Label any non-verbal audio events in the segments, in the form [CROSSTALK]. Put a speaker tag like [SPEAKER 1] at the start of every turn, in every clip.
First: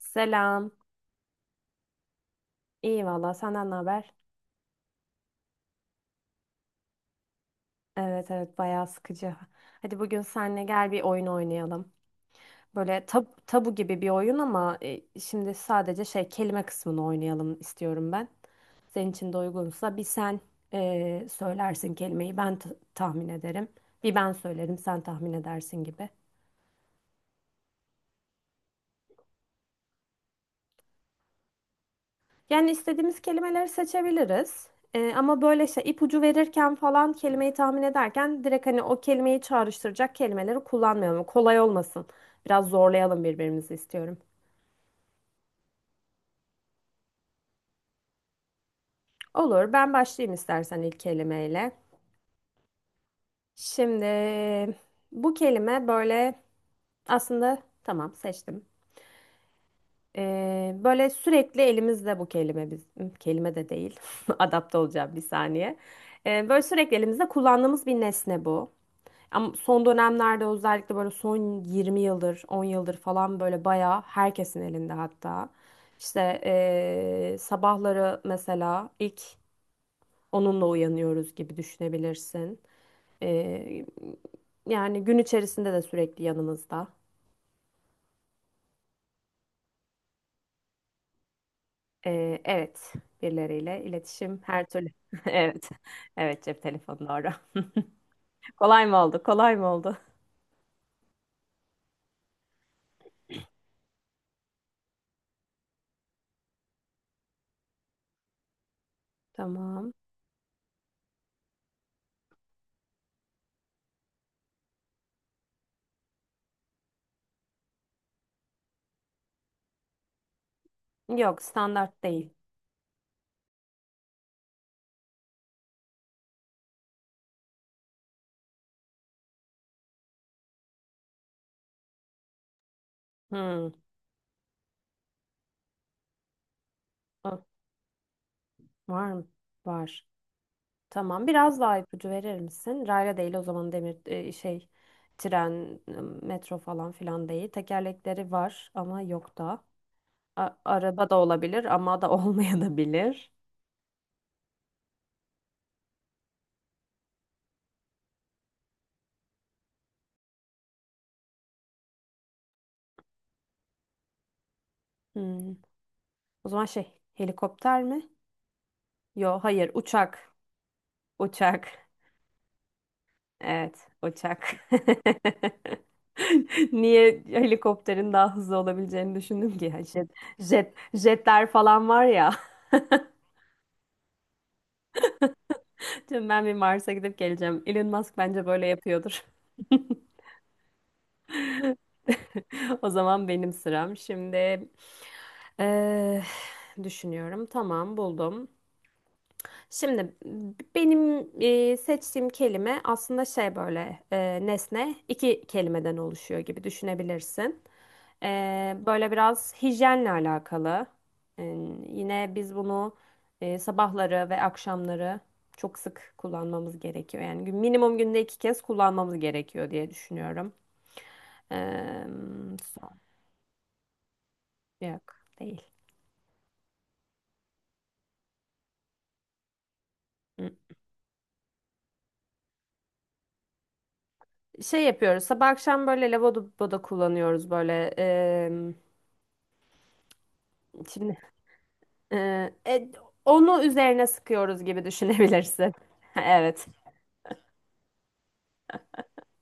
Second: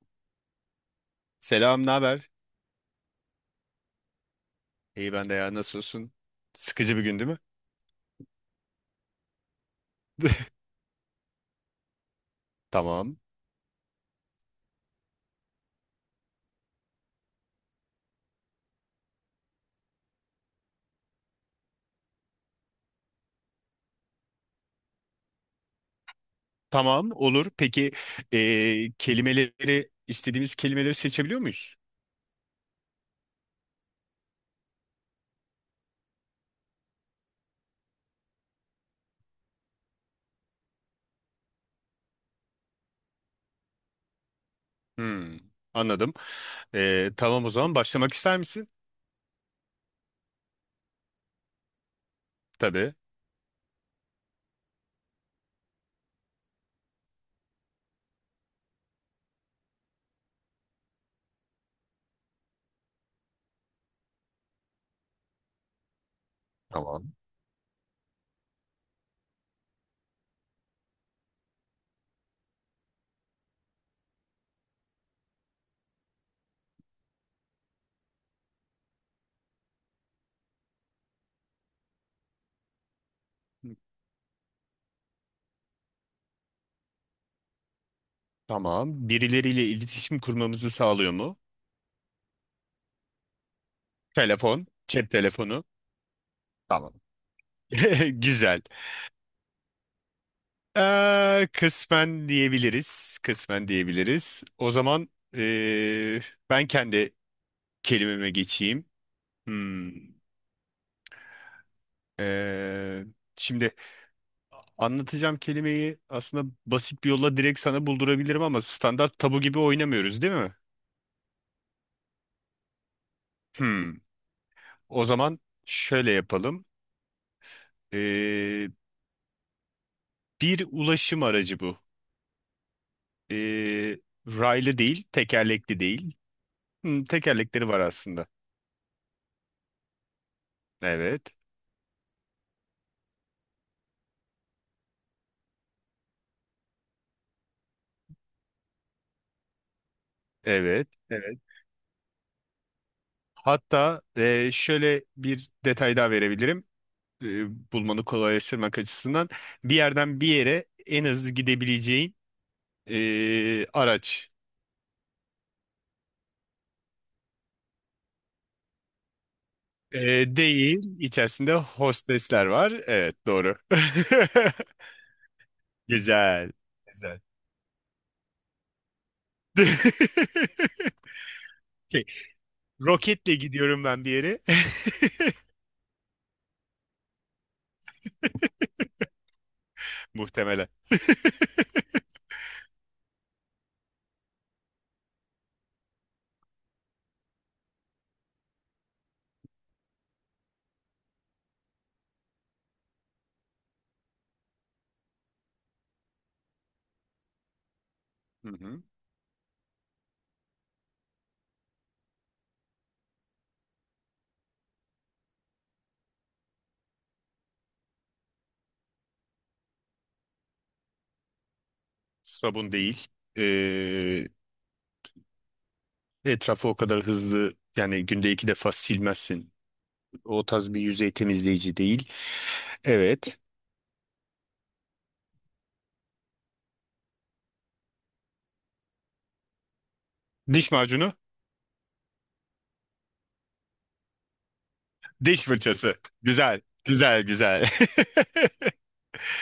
[SPEAKER 1] Selam.
[SPEAKER 2] Selam, ne haber?
[SPEAKER 1] İyi valla senden ne haber?
[SPEAKER 2] İyi ben de ya, nasılsın? Sıkıcı bir gün değil mi?
[SPEAKER 1] Evet evet bayağı sıkıcı. Hadi bugün
[SPEAKER 2] [LAUGHS]
[SPEAKER 1] seninle gel bir oyun oynayalım. Böyle
[SPEAKER 2] Tamam.
[SPEAKER 1] tabu gibi bir oyun ama şimdi sadece şey kelime kısmını oynayalım istiyorum ben. Senin için de uygunsa bir sen söylersin kelimeyi, ben tahmin ederim. Bir ben söylerim, sen tahmin edersin gibi.
[SPEAKER 2] Tamam, olur. Peki kelimeleri, istediğimiz kelimeleri seçebiliyor muyuz?
[SPEAKER 1] Yani istediğimiz kelimeleri seçebiliriz. Ama böyle şey ipucu verirken falan, kelimeyi tahmin ederken direkt hani o kelimeyi çağrıştıracak kelimeleri kullanmayalım. Kolay olmasın. Biraz zorlayalım birbirimizi istiyorum.
[SPEAKER 2] Hmm, anladım. Tamam o zaman başlamak ister misin?
[SPEAKER 1] Olur, ben başlayayım istersen ilk kelimeyle.
[SPEAKER 2] Tabii.
[SPEAKER 1] Şimdi bu kelime böyle, aslında, tamam, seçtim. Böyle sürekli elimizde bu kelime, biz kelime de değil. [LAUGHS] Adapte olacağım bir saniye. Böyle sürekli
[SPEAKER 2] Tamam.
[SPEAKER 1] elimizde kullandığımız bir nesne bu. Ama son dönemlerde, özellikle böyle son 20 yıldır, 10 yıldır falan, böyle bayağı herkesin elinde hatta. İşte sabahları mesela ilk onunla uyanıyoruz gibi düşünebilirsin. Eee, yani gün içerisinde de sürekli yanımızda.
[SPEAKER 2] Tamam. Birileriyle iletişim kurmamızı sağlıyor mu?
[SPEAKER 1] Evet, birileriyle iletişim her
[SPEAKER 2] Telefon,
[SPEAKER 1] türlü.
[SPEAKER 2] cep
[SPEAKER 1] [LAUGHS]
[SPEAKER 2] telefonu.
[SPEAKER 1] Evet, evet, cep
[SPEAKER 2] Tamam.
[SPEAKER 1] telefonu doğru.
[SPEAKER 2] [LAUGHS]
[SPEAKER 1] [LAUGHS]
[SPEAKER 2] Güzel.
[SPEAKER 1] Kolay mı oldu? Kolay mı oldu?
[SPEAKER 2] Kısmen diyebiliriz. Kısmen diyebiliriz. O zaman ben kendi kelimeme geçeyim.
[SPEAKER 1] Tamam.
[SPEAKER 2] Hmm. Ee, Şimdi anlatacağım kelimeyi aslında basit bir yolla direkt sana buldurabilirim ama standart tabu gibi oynamıyoruz değil mi?
[SPEAKER 1] Yok, standart değil.
[SPEAKER 2] Hmm. O zaman şöyle yapalım. Ee, Bir ulaşım aracı bu.
[SPEAKER 1] Hmm.
[SPEAKER 2] Ee, Raylı değil, tekerlekli değil. Hmm,
[SPEAKER 1] Ah,
[SPEAKER 2] tekerlekleri var aslında.
[SPEAKER 1] var mı? Var. Tamam.
[SPEAKER 2] Evet,
[SPEAKER 1] Biraz daha ipucu verir misin? Rayla değil o zaman, demir şey, tren, metro falan filan değil. Tekerlekleri var ama yok da.
[SPEAKER 2] evet,
[SPEAKER 1] Araba da
[SPEAKER 2] evet.
[SPEAKER 1] olabilir ama da [LAUGHS] olmayabilir.
[SPEAKER 2] Hatta şöyle bir detay daha verebilirim. Bulmanı kolaylaştırmak açısından bir yerden bir yere en hızlı gidebileceğin araç.
[SPEAKER 1] Hmm. O zaman şey, helikopter mi? Yo hayır,
[SPEAKER 2] E,
[SPEAKER 1] uçak.
[SPEAKER 2] değil, içerisinde
[SPEAKER 1] Uçak.
[SPEAKER 2] hostesler var. Evet, doğru.
[SPEAKER 1] Evet, uçak.
[SPEAKER 2] [LAUGHS]
[SPEAKER 1] [LAUGHS]
[SPEAKER 2] Güzel, güzel.
[SPEAKER 1] Niye helikopterin daha hızlı olabileceğini düşündüm ki? Jet, jet,
[SPEAKER 2] [LAUGHS]
[SPEAKER 1] jetler falan var
[SPEAKER 2] Okey,
[SPEAKER 1] ya. [LAUGHS]
[SPEAKER 2] roketle gidiyorum ben bir yere. [LAUGHS]
[SPEAKER 1] Şimdi ben bir Mars'a gidip geleceğim. Elon Musk bence böyle yapıyordur. [LAUGHS]
[SPEAKER 2] Muhtemelen. [LAUGHS]
[SPEAKER 1] O zaman benim sıram. Şimdi eh, düşünüyorum. Tamam, buldum. Şimdi benim seçtiğim kelime aslında şey, böyle nesne, iki kelimeden oluşuyor gibi düşünebilirsin.
[SPEAKER 2] Hı hı.
[SPEAKER 1] Böyle biraz hijyenle alakalı. E, Yine biz bunu sabahları ve akşamları çok sık kullanmamız gerekiyor. Yani minimum günde iki kez kullanmamız gerekiyor diye düşünüyorum. E,
[SPEAKER 2] Sabun
[SPEAKER 1] son-
[SPEAKER 2] değil. Ee,
[SPEAKER 1] yok değil.
[SPEAKER 2] Etrafı o kadar hızlı yani günde iki defa silmezsin. O
[SPEAKER 1] Hı.
[SPEAKER 2] tarz bir yüzey temizleyici değil. Evet.
[SPEAKER 1] Şey yapıyoruz, sabah akşam böyle lavaboda kullanıyoruz böyle.
[SPEAKER 2] Diş macunu.
[SPEAKER 1] Şimdi Ee, e, onu üzerine sıkıyoruz gibi
[SPEAKER 2] Diş
[SPEAKER 1] düşünebilirsin. [LAUGHS]
[SPEAKER 2] fırçası. Güzel.
[SPEAKER 1] Evet.
[SPEAKER 2] Güzel, güzel. [LAUGHS]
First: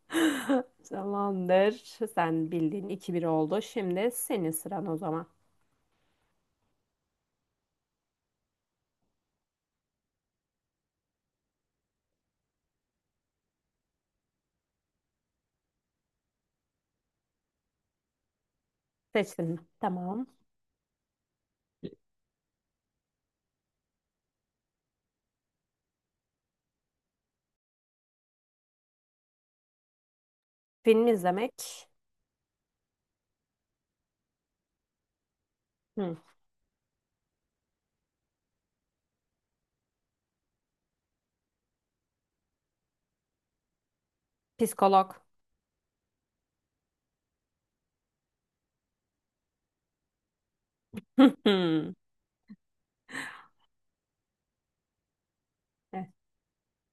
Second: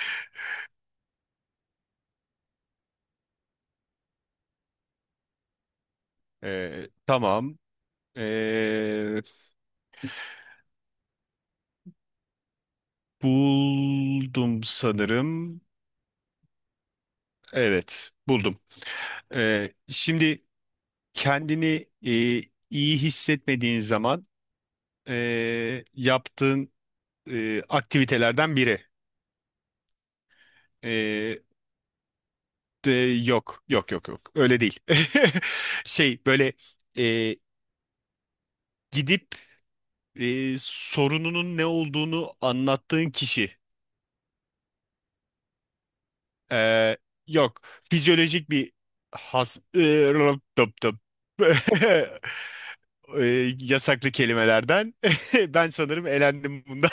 [SPEAKER 1] [LAUGHS] Tamamdır. Sen bildiğin 2-1 oldu. Şimdi senin sıran o zaman.
[SPEAKER 2] Tamam. Ee, Buldum sanırım. Evet, buldum.
[SPEAKER 1] Seçtin mi? Tamam.
[SPEAKER 2] Şimdi kendini e, iyi hissetmediğin zaman yaptığın aktivitelerden biri.
[SPEAKER 1] Film
[SPEAKER 2] Ee,
[SPEAKER 1] izlemek.
[SPEAKER 2] de, Yok, yok, yok, yok. Öyle değil. [LAUGHS]
[SPEAKER 1] Hı.
[SPEAKER 2] Şey, böyle e, gidip sorununun ne olduğunu anlattığın kişi.
[SPEAKER 1] Psikolog.
[SPEAKER 2] Ee, Yok. Fizyolojik bir has... Ee, tıp, tıp.
[SPEAKER 1] [LAUGHS] Hı.
[SPEAKER 2] [LAUGHS] Yasaklı kelimelerden. [LAUGHS] Ben sanırım
[SPEAKER 1] Evet.
[SPEAKER 2] elendim bunda.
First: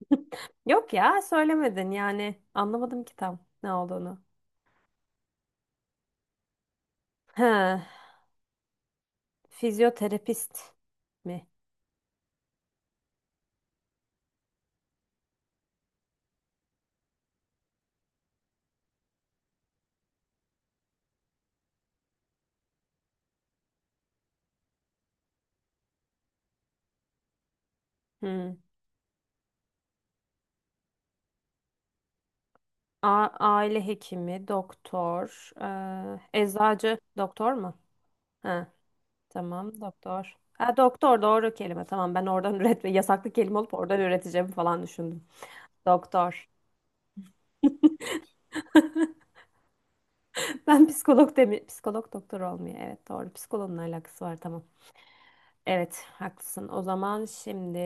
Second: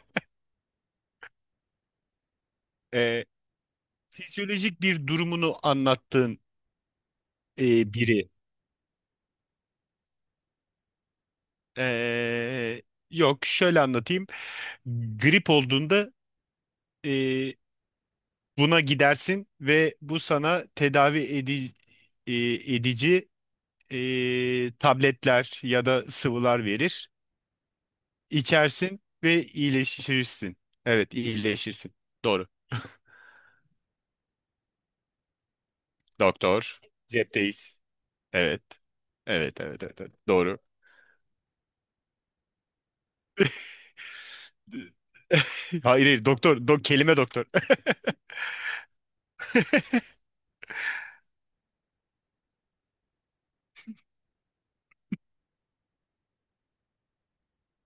[SPEAKER 1] [LAUGHS] Yok ya, söylemedin yani. Anlamadım ki
[SPEAKER 2] Ee,
[SPEAKER 1] tam ne olduğunu.
[SPEAKER 2] Fizyolojik bir durumunu anlattığın
[SPEAKER 1] Ha,
[SPEAKER 2] biri.
[SPEAKER 1] fizyoterapist mi?
[SPEAKER 2] Ee, Yok, şöyle anlatayım. Grip olduğunda ee, buna gidersin ve bu sana edici tabletler ya da sıvılar verir.
[SPEAKER 1] Hı.
[SPEAKER 2] İçersin ve iyileşirsin. Evet, iyileşirsin. Doğru.
[SPEAKER 1] Aile hekimi, doktor,
[SPEAKER 2] Doktor.
[SPEAKER 1] eczacı, doktor mu?
[SPEAKER 2] Cepteyiz. Evet.
[SPEAKER 1] Ha.
[SPEAKER 2] Evet,
[SPEAKER 1] Tamam,
[SPEAKER 2] evet, evet, evet.
[SPEAKER 1] doktor.
[SPEAKER 2] Doğru.
[SPEAKER 1] Ha, doktor doğru kelime. Tamam, ben oradan [LAUGHS] üretme, yasaklı kelime olup oradan üreteceğim falan düşündüm.
[SPEAKER 2] [LAUGHS] Hayır, hayır.
[SPEAKER 1] Doktor. [LAUGHS]
[SPEAKER 2] Kelime doktor.
[SPEAKER 1] Ben psikolog demi, psikolog doktor olmuyor. Evet, doğru. Psikoloğun alakası var, tamam. Evet, haklısın. O zaman şimdi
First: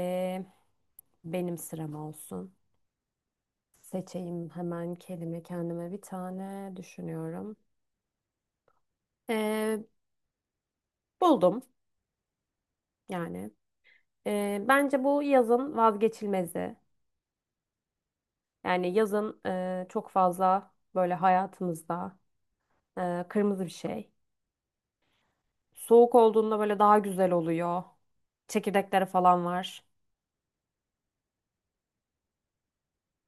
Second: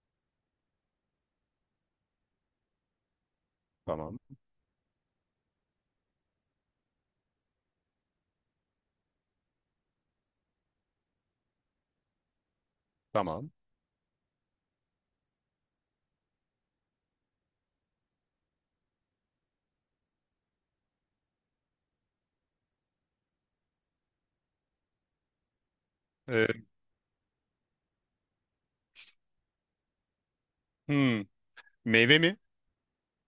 [SPEAKER 1] benim sıram olsun.
[SPEAKER 2] [LAUGHS] Tamam.
[SPEAKER 1] Seçeyim hemen kelime, kendime bir tane düşünüyorum. Ee, Buldum yani.
[SPEAKER 2] Tamam.
[SPEAKER 1] Bence bu yazın vazgeçilmezi. Yani yazın çok fazla böyle hayatımızda. Kırmızı bir şey. Soğuk
[SPEAKER 2] Ee,
[SPEAKER 1] olduğunda böyle daha güzel oluyor. Çekirdekleri falan var.
[SPEAKER 2] hmm, meyve mi?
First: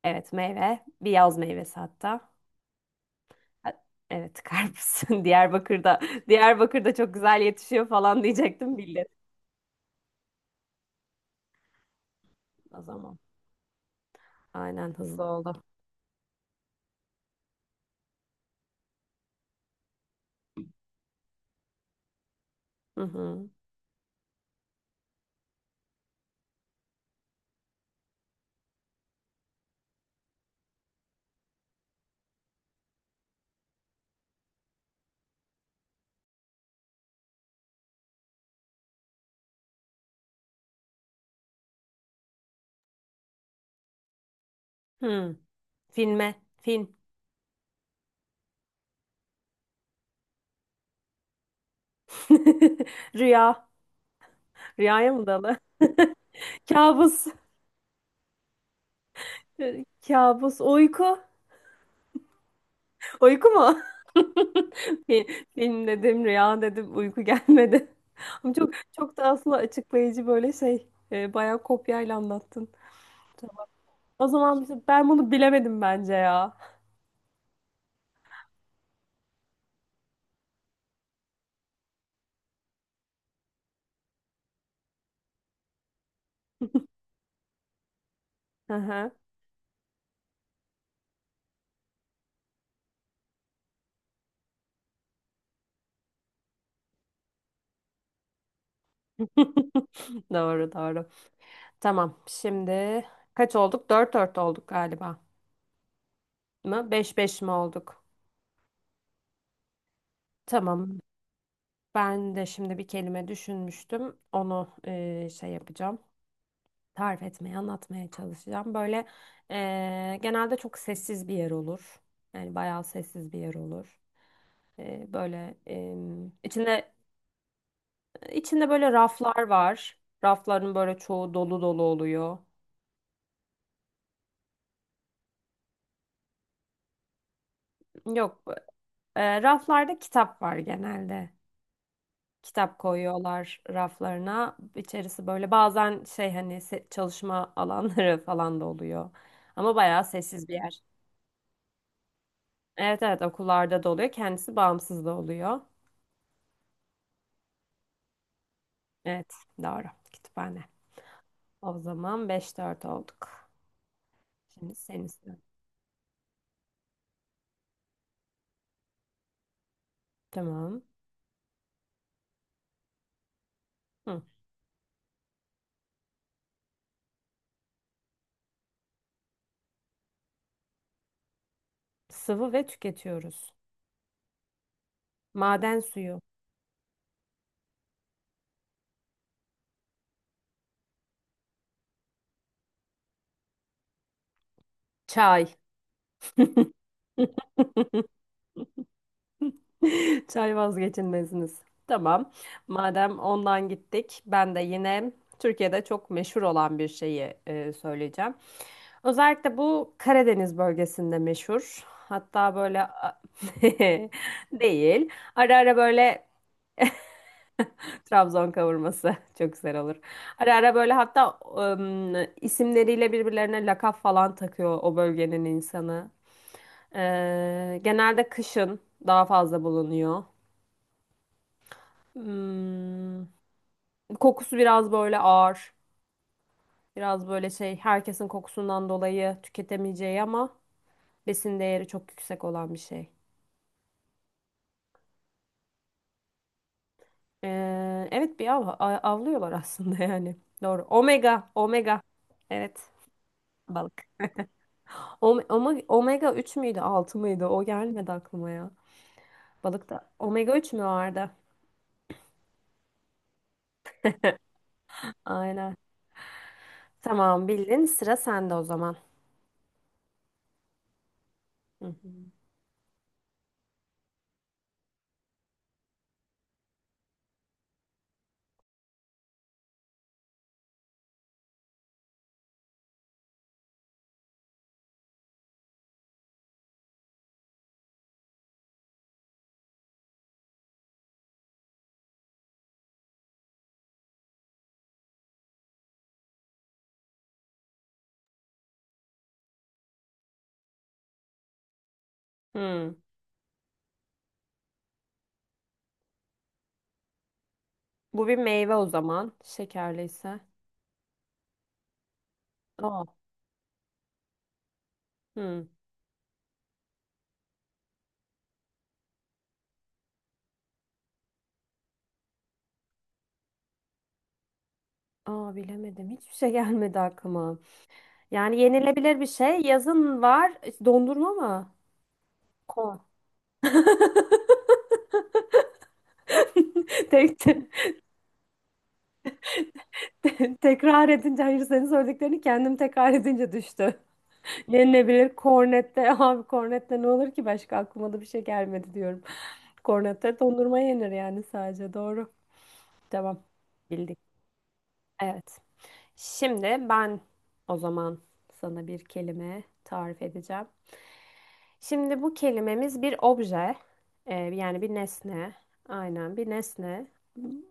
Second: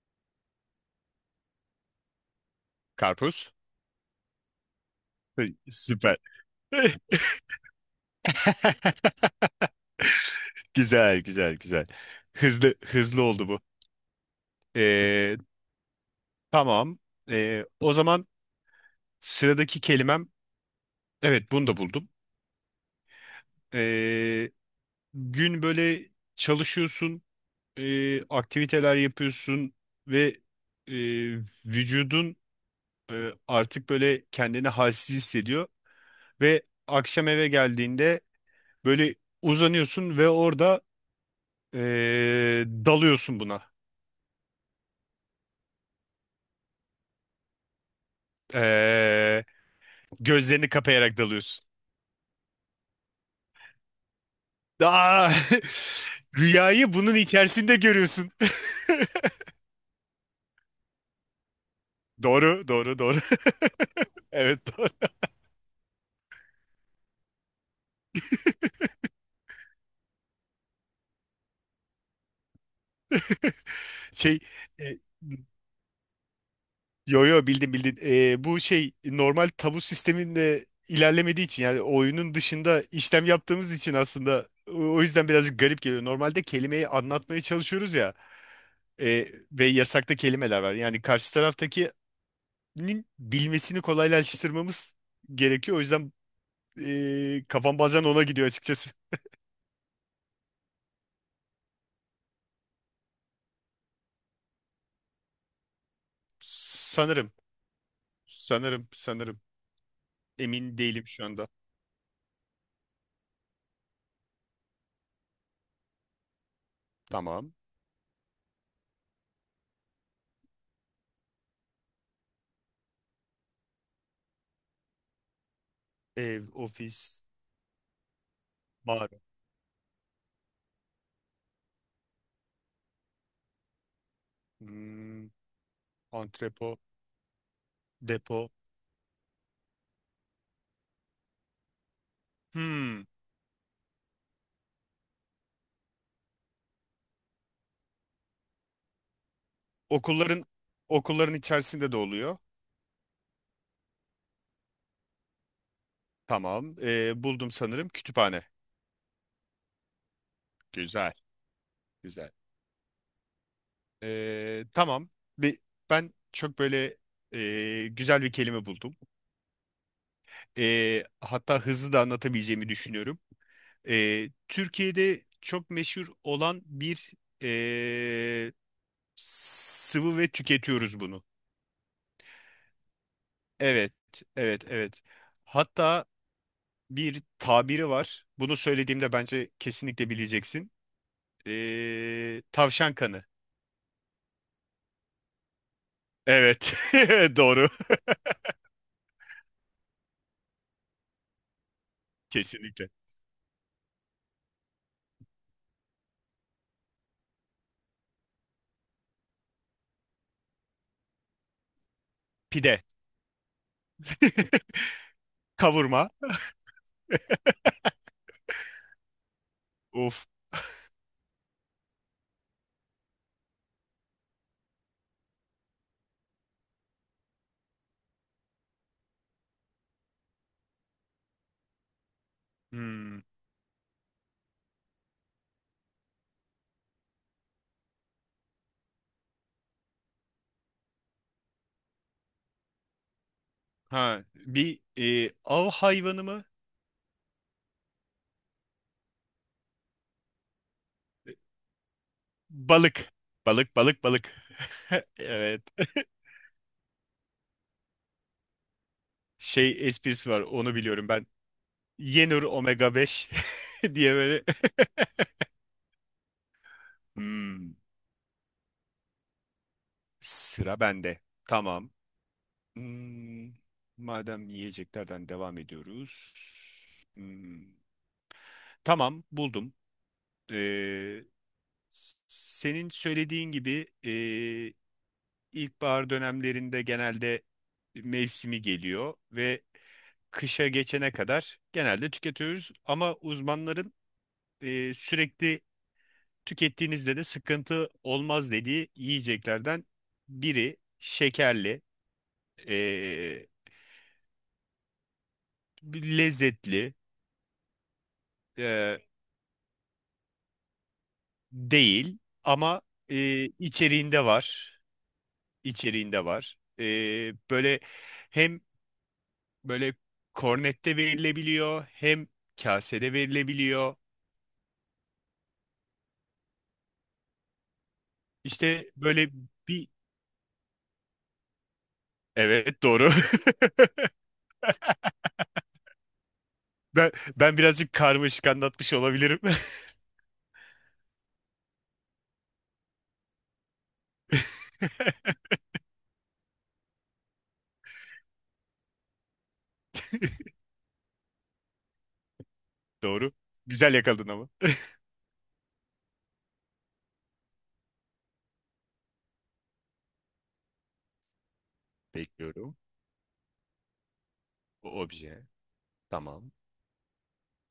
[SPEAKER 1] Evet, meyve. Bir yaz meyvesi hatta.
[SPEAKER 2] Karpuz.
[SPEAKER 1] Ha- Evet, karpuz. [LAUGHS]
[SPEAKER 2] [LAUGHS]
[SPEAKER 1] Diyarbakır'da.
[SPEAKER 2] Süper.
[SPEAKER 1] Diyarbakır'da çok
[SPEAKER 2] [LAUGHS]
[SPEAKER 1] güzel yetişiyor falan diyecektim. Bildim
[SPEAKER 2] Güzel, güzel, güzel. Hızlı,
[SPEAKER 1] o zaman.
[SPEAKER 2] hızlı oldu bu.
[SPEAKER 1] Aynen, hızlı
[SPEAKER 2] Ee,
[SPEAKER 1] ol.
[SPEAKER 2] tamam. O zaman sıradaki kelimem. Evet, bunu da buldum.
[SPEAKER 1] Hı hı.
[SPEAKER 2] Ee, Gün böyle çalışıyorsun. Aktiviteler yapıyorsun ve e, vücudun artık böyle kendini halsiz hissediyor ve akşam eve geldiğinde böyle uzanıyorsun ve orada dalıyorsun buna.
[SPEAKER 1] Hı. Filme. Film.
[SPEAKER 2] E, gözlerini kapayarak dalıyorsun.
[SPEAKER 1] [LAUGHS] Rüya. Rüyaya mı
[SPEAKER 2] Aa,
[SPEAKER 1] dalı?
[SPEAKER 2] [LAUGHS]
[SPEAKER 1] [LAUGHS]
[SPEAKER 2] rüyayı bunun
[SPEAKER 1] Kabus.
[SPEAKER 2] içerisinde görüyorsun. [LAUGHS]
[SPEAKER 1] Kabus. Uyku.
[SPEAKER 2] Doğru, doğru, doğru.
[SPEAKER 1] Uyku mu? [LAUGHS]
[SPEAKER 2] [LAUGHS] Evet, doğru.
[SPEAKER 1] Fi- Film dedim, rüya dedim, uyku gelmedi. [LAUGHS] Ama çok çok da aslında açıklayıcı böyle şey, bayağı kopyayla anlattın. Tamam. O
[SPEAKER 2] Şey,
[SPEAKER 1] zaman
[SPEAKER 2] e,
[SPEAKER 1] ben bunu bilemedim bence ya.
[SPEAKER 2] Yo yo, bildim, bildim. Bu şey normal tabu sisteminde ilerlemediği için yani oyunun dışında işlem yaptığımız için aslında o yüzden birazcık garip geliyor. Normalde kelimeyi anlatmaya çalışıyoruz ya
[SPEAKER 1] Hı hı.
[SPEAKER 2] ve yasakta kelimeler var. Yani karşı taraftakinin bilmesini kolaylaştırmamız gerekiyor. O yüzden kafam bazen ona gidiyor açıkçası.
[SPEAKER 1] [LAUGHS] Doğru, doğru. Tamam. Şimdi kaç olduk? 4-4 olduk galiba. Mı? Beş
[SPEAKER 2] Sanırım,
[SPEAKER 1] beş mi olduk?
[SPEAKER 2] sanırım, sanırım. Emin
[SPEAKER 1] Tamam.
[SPEAKER 2] değilim şu anda.
[SPEAKER 1] Ben de şimdi bir kelime düşünmüştüm. Onu şey yapacağım, tarif
[SPEAKER 2] Tamam.
[SPEAKER 1] etmeye, anlatmaya çalışacağım. Böyle genelde çok sessiz bir yer olur. Yani bayağı sessiz bir yer olur. Böyle em,
[SPEAKER 2] Ev,
[SPEAKER 1] içinde
[SPEAKER 2] ofis,
[SPEAKER 1] içinde böyle
[SPEAKER 2] mağara,
[SPEAKER 1] raflar var. Rafların böyle çoğu dolu dolu oluyor.
[SPEAKER 2] hmm, antrepo,
[SPEAKER 1] Yok,
[SPEAKER 2] depo.
[SPEAKER 1] raflarda kitap var genelde. Kitap
[SPEAKER 2] Hmm.
[SPEAKER 1] koyuyorlar raflarına. İçerisi böyle bazen şey, hani çalışma alanları [LAUGHS] falan da oluyor. Ama bayağı
[SPEAKER 2] Okulların
[SPEAKER 1] sessiz bir yer.
[SPEAKER 2] okulların içerisinde de oluyor.
[SPEAKER 1] Evet evet, okullarda da oluyor. Kendisi bağımsız da oluyor.
[SPEAKER 2] Tamam. Buldum sanırım, kütüphane.
[SPEAKER 1] Evet, doğru. Kütüphane.
[SPEAKER 2] Güzel,
[SPEAKER 1] O zaman
[SPEAKER 2] güzel.
[SPEAKER 1] 5-4 olduk. Şimdi senin
[SPEAKER 2] Tamam.
[SPEAKER 1] sıran.
[SPEAKER 2] Bir, ben çok böyle güzel bir kelime buldum.
[SPEAKER 1] Tamam.
[SPEAKER 2] Hatta hızlı da anlatabileceğimi düşünüyorum.
[SPEAKER 1] Hı.
[SPEAKER 2] Türkiye'de çok meşhur olan bir e, sıvı ve tüketiyoruz bunu.
[SPEAKER 1] Sıvı ve tüketiyoruz.
[SPEAKER 2] Evet, evet, evet.
[SPEAKER 1] Maden
[SPEAKER 2] Hatta
[SPEAKER 1] suyu.
[SPEAKER 2] bir tabiri var. Bunu söylediğimde bence kesinlikle bileceksin. Tavşan kanı.
[SPEAKER 1] Çay.
[SPEAKER 2] Evet.
[SPEAKER 1] [LAUGHS]
[SPEAKER 2] [LAUGHS] Doğru.
[SPEAKER 1] Çay vazgeçilmeziniz. Tamam.
[SPEAKER 2] Kesinlikle.
[SPEAKER 1] Madem ondan gittik, ben de yine Türkiye'de çok meşhur olan bir şeyi söyleyeceğim. Özellikle bu Karadeniz bölgesinde meşhur. Hatta
[SPEAKER 2] Pide.
[SPEAKER 1] böyle [LAUGHS]
[SPEAKER 2] [LAUGHS]
[SPEAKER 1] değil. Ara ara
[SPEAKER 2] Kavurma.
[SPEAKER 1] böyle Trabzon kavurması [LAUGHS] çok güzel olur.
[SPEAKER 2] Of.
[SPEAKER 1] Ara ara böyle hatta isimleriyle birbirlerine lakap falan takıyor o bölgenin insanı. Genelde kışın daha fazla bulunuyor.
[SPEAKER 2] Hmm.
[SPEAKER 1] Hmm, Kokusu biraz böyle ağır. Biraz böyle şey, herkesin kokusundan dolayı tüketemeyeceği ama besin değeri çok yüksek olan bir şey.
[SPEAKER 2] Ha, bir av hayvanı mı?
[SPEAKER 1] Evet, bir avlıyorlar aslında [LAUGHS] yani. Doğru. Omega, omega. Evet.
[SPEAKER 2] Balık. Balık,
[SPEAKER 1] Balık.
[SPEAKER 2] balık, balık. [LAUGHS] Evet.
[SPEAKER 1] Omega 3 müydü, 6 mıydı? O gelmedi aklıma ya.
[SPEAKER 2] Şey
[SPEAKER 1] Balıkta
[SPEAKER 2] esprisi var.
[SPEAKER 1] omega 3
[SPEAKER 2] Onu
[SPEAKER 1] mü
[SPEAKER 2] biliyorum ben.
[SPEAKER 1] vardı?
[SPEAKER 2] Yenur omega 5 [LAUGHS] diye böyle. [LAUGHS]
[SPEAKER 1] Aynen. Tamam,
[SPEAKER 2] Hmm.
[SPEAKER 1] bildin. Sıra sende o zaman.
[SPEAKER 2] Sıra bende.
[SPEAKER 1] Hı
[SPEAKER 2] Tamam.
[SPEAKER 1] hı.
[SPEAKER 2] Hmm. Madem yiyeceklerden devam ediyoruz. Hmm. Tamam, buldum. Ee, Senin söylediğin gibi ilkbahar dönemlerinde genelde mevsimi geliyor ve kışa geçene kadar genelde tüketiyoruz. Ama uzmanların sürekli tükettiğinizde de sıkıntı olmaz dediği yiyeceklerden biri şekerli,
[SPEAKER 1] Hmm.
[SPEAKER 2] eee, lezzetli
[SPEAKER 1] Bu bir meyve o
[SPEAKER 2] eee,
[SPEAKER 1] zaman. Şekerliyse.
[SPEAKER 2] değil ama
[SPEAKER 1] Aa.
[SPEAKER 2] içeriğinde var,
[SPEAKER 1] Hmm.
[SPEAKER 2] içeriğinde var. Böyle hem böyle kornette verilebiliyor hem kasede verilebiliyor.
[SPEAKER 1] Aa, bilemedim. Hiçbir şey [LAUGHS] gelmedi aklıma. Yani
[SPEAKER 2] İşte
[SPEAKER 1] yenilebilir bir
[SPEAKER 2] böyle
[SPEAKER 1] şey.
[SPEAKER 2] bir
[SPEAKER 1] Yazın var. Dondurma mı?
[SPEAKER 2] evet
[SPEAKER 1] Ko.
[SPEAKER 2] doğru. [LAUGHS]
[SPEAKER 1] [LAUGHS]
[SPEAKER 2] Ben
[SPEAKER 1] Tek
[SPEAKER 2] ben
[SPEAKER 1] te-
[SPEAKER 2] birazcık karmaşık anlatmış olabilirim.
[SPEAKER 1] tekrar edince, hayır, senin söylediklerini kendim tekrar edince düştü. [LAUGHS]
[SPEAKER 2] [LAUGHS]
[SPEAKER 1] Yenilebilir, kornette. Abi kornette ne olur ki, başka aklıma da bir şey gelmedi diyorum. Kornette dondurma yenir yani sadece. Doğru.
[SPEAKER 2] Doğru.
[SPEAKER 1] Devam.
[SPEAKER 2] Güzel
[SPEAKER 1] Bildik.
[SPEAKER 2] yakaladın ama.
[SPEAKER 1] Evet. Şimdi ben o zaman sana bir kelime tarif edeceğim. Şimdi bu
[SPEAKER 2] Bekliyorum.
[SPEAKER 1] kelimemiz bir obje. Yani
[SPEAKER 2] O
[SPEAKER 1] bir
[SPEAKER 2] obje.
[SPEAKER 1] nesne. Aynen, bir
[SPEAKER 2] Tamam.
[SPEAKER 1] nesne.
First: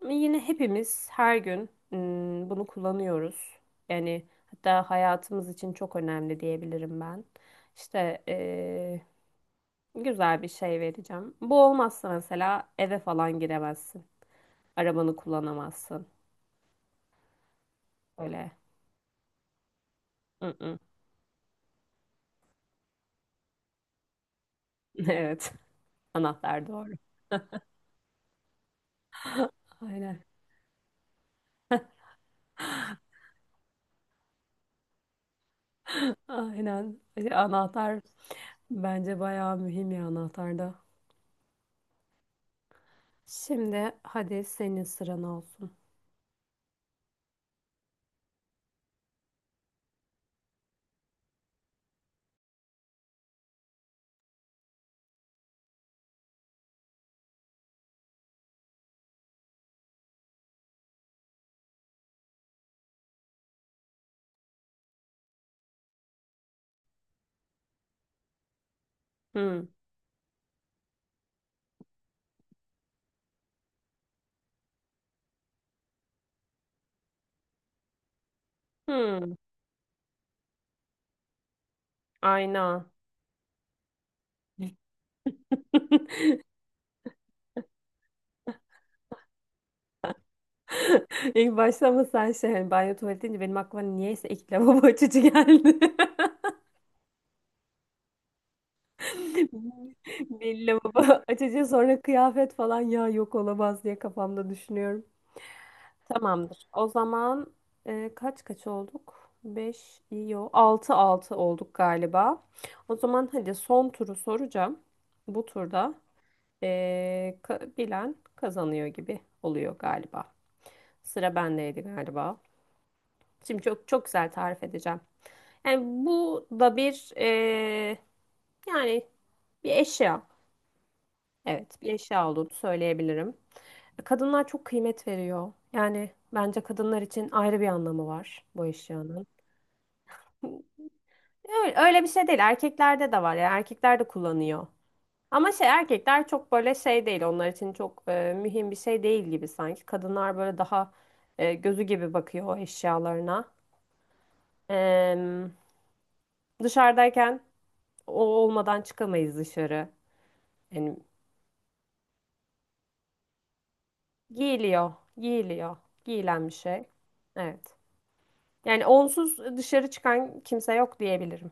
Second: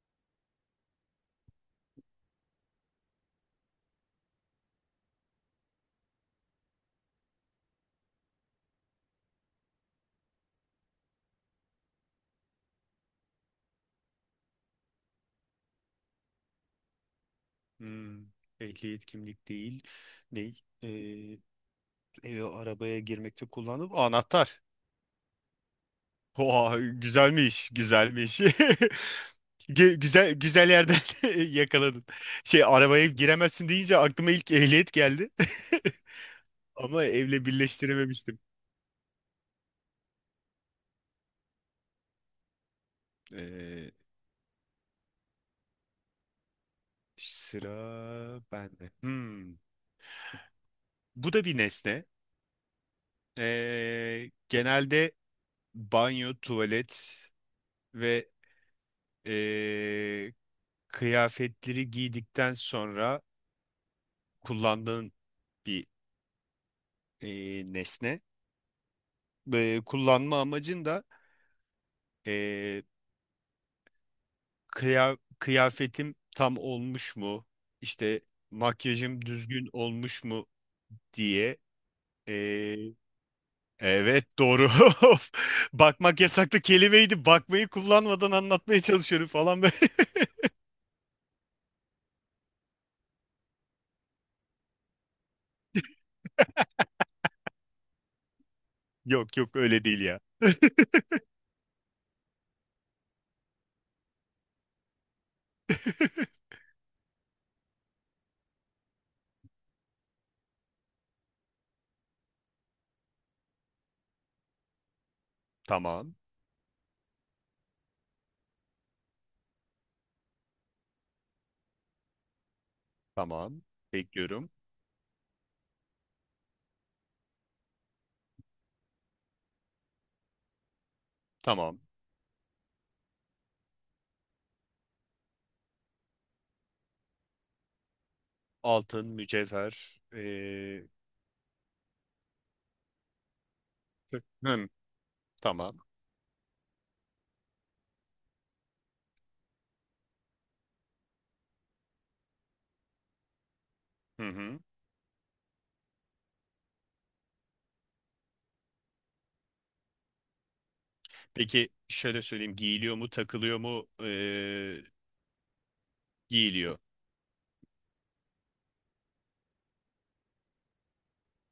[SPEAKER 1] Yine hepimiz her gün bunu kullanıyoruz. Yani hatta hayatımız için çok önemli diyebilirim ben. İşte güzel bir şey vereceğim. Bu olmazsa mesela eve falan giremezsin. Arabanı kullanamazsın.
[SPEAKER 2] Hmm,
[SPEAKER 1] Öyle.
[SPEAKER 2] ehliyet, kimlik değil. Ney?
[SPEAKER 1] Mm-mm.
[SPEAKER 2] Eve, arabaya girmekte kullandım. Anahtar.
[SPEAKER 1] [LAUGHS] Evet. Anahtar
[SPEAKER 2] Oha,
[SPEAKER 1] doğru.
[SPEAKER 2] güzelmiş, güzelmiş.
[SPEAKER 1] [LAUGHS]
[SPEAKER 2] [LAUGHS]
[SPEAKER 1] Aynen.
[SPEAKER 2] Güzel, güzel yerden [LAUGHS] yakaladın. Şey, arabaya giremezsin deyince aklıma ilk ehliyet geldi.
[SPEAKER 1] [LAUGHS]
[SPEAKER 2] [LAUGHS]
[SPEAKER 1] Aynen.
[SPEAKER 2] Ama evle
[SPEAKER 1] Anahtar
[SPEAKER 2] birleştirememiştim.
[SPEAKER 1] bence bayağı mühim ya, anahtarda. Şimdi
[SPEAKER 2] Ee,
[SPEAKER 1] hadi senin sıran olsun.
[SPEAKER 2] Sıra bende. Hmm. Bu da bir nesne. Genelde banyo, tuvalet ve ee, kıyafetleri giydikten sonra kullandığın bir nesne.
[SPEAKER 1] Hmm.
[SPEAKER 2] Kullanma amacın da Ee, kıyafetim tam olmuş mu? İşte, makyajım
[SPEAKER 1] Hmm.
[SPEAKER 2] düzgün olmuş mu diye. Ee,
[SPEAKER 1] Ayna.
[SPEAKER 2] evet doğru. [LAUGHS] Of, bakmak
[SPEAKER 1] [LAUGHS]
[SPEAKER 2] yasaklı kelimeydi. Bakmayı kullanmadan anlatmaya çalışıyorum falan ben. [LAUGHS]
[SPEAKER 1] İlk başta mı sen şey, hani banyo tuvalet deyince benim aklıma niyeyse ilk lavabo açıcı geldi. [LAUGHS]
[SPEAKER 2] Yok yok, öyle değil ya.
[SPEAKER 1] Bir
[SPEAKER 2] [LAUGHS]
[SPEAKER 1] lavabo açıcı, sonra kıyafet falan, ya yok, olamaz, diye kafamda düşünüyorum. Tamamdır. O zaman kaç kaç olduk? 5, yo, 6-6 olduk galiba. O zaman hadi son turu soracağım. Bu turda
[SPEAKER 2] Tamam.
[SPEAKER 1] e, bilen kazanıyor gibi oluyor galiba. Sıra bendeydi galiba.
[SPEAKER 2] Tamam.
[SPEAKER 1] Şimdi çok çok güzel
[SPEAKER 2] Bekliyorum.
[SPEAKER 1] tarif edeceğim. Yani bu da bir yani bir eşya.
[SPEAKER 2] Tamam.
[SPEAKER 1] Evet, bir eşya olduğunu söyleyebilirim. Kadınlar çok kıymet veriyor. Yani bence kadınlar için ayrı bir anlamı var bu
[SPEAKER 2] Altın,
[SPEAKER 1] eşyanın.
[SPEAKER 2] mücevher.
[SPEAKER 1] [LAUGHS] Öyle, öyle bir şey değil. Erkeklerde de var. Yani erkekler de kullanıyor.
[SPEAKER 2] Hım,
[SPEAKER 1] Ama şey,
[SPEAKER 2] tamam.
[SPEAKER 1] erkekler çok böyle şey değil. Onlar için çok mühim bir şey değil gibi sanki. Kadınlar böyle daha gözü gibi bakıyor o eşyalarına.
[SPEAKER 2] Hı hı.
[SPEAKER 1] Em, Dışarıdayken o olmadan çıkamayız dışarı. Yani
[SPEAKER 2] Peki şöyle söyleyeyim. Giyiliyor mu, takılıyor mu?
[SPEAKER 1] giyiliyor, giyiliyor, giyilen bir
[SPEAKER 2] Giyiliyor.
[SPEAKER 1] şey. Evet. Yani onsuz dışarı çıkan kimse yok diyebilirim.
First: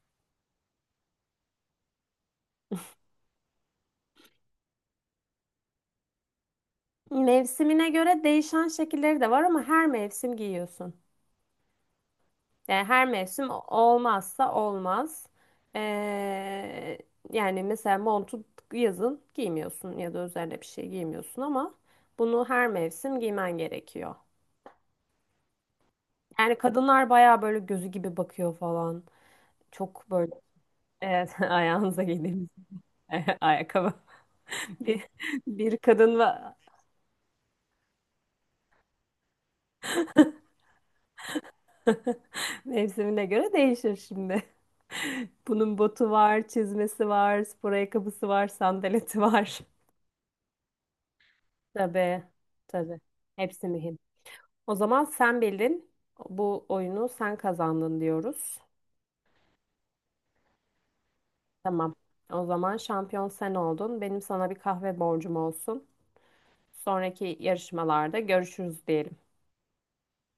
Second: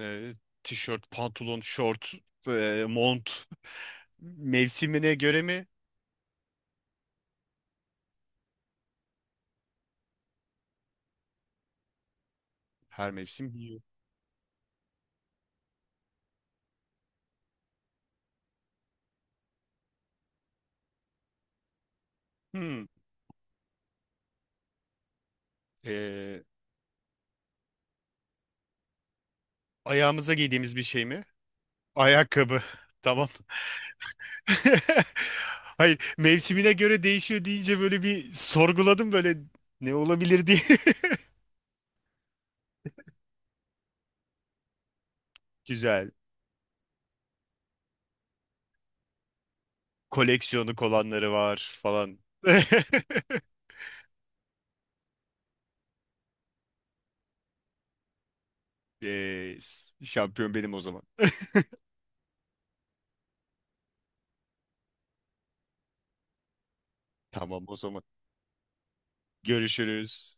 [SPEAKER 2] e, Tişört, pantolon, şort, mont, mevsimine göre mi?
[SPEAKER 1] Mevsimine göre değişen şekilleri de var ama her mevsim giyiyorsun. Yani her
[SPEAKER 2] Her mevsim
[SPEAKER 1] mevsim
[SPEAKER 2] giyiyor.
[SPEAKER 1] olmazsa olmaz. Ee, Yani mesela montu yazın giymiyorsun ya da üzerine bir şey giymiyorsun ama bunu her
[SPEAKER 2] Hmm.
[SPEAKER 1] mevsim giymen gerekiyor.
[SPEAKER 2] E,
[SPEAKER 1] Yani kadınlar bayağı böyle gözü gibi bakıyor falan. Çok böyle,
[SPEAKER 2] ayağımıza giydiğimiz bir şey mi?
[SPEAKER 1] evet, [LAUGHS] ayağınıza giydiğiniz
[SPEAKER 2] Ayakkabı. [LAUGHS] Tamam.
[SPEAKER 1] [LAUGHS] ayakkabı.
[SPEAKER 2] [LAUGHS]
[SPEAKER 1] Bir, bir
[SPEAKER 2] Hayır,
[SPEAKER 1] kadın var.
[SPEAKER 2] mevsimine göre değişiyor deyince böyle bir sorguladım, böyle ne olabilir diye. [LAUGHS]
[SPEAKER 1] [LAUGHS] Mevsimine göre değişir şimdi. [LAUGHS] Bunun botu
[SPEAKER 2] Güzel.
[SPEAKER 1] var, çizmesi var, spor ayakkabısı var, sandaleti var.
[SPEAKER 2] Koleksiyonu olanları var falan.
[SPEAKER 1] Tabii, tabii.
[SPEAKER 2] [LAUGHS]
[SPEAKER 1] Hepsi mühim. O zaman sen bildin. Bu oyunu sen kazandın diyoruz.
[SPEAKER 2] E, şampiyon benim o zaman.
[SPEAKER 1] Tamam. O zaman şampiyon sen oldun. Benim sana bir kahve borcum olsun. Sonraki
[SPEAKER 2] Tamam o zaman.
[SPEAKER 1] yarışmalarda görüşürüz diyelim.
[SPEAKER 2] Görüşürüz.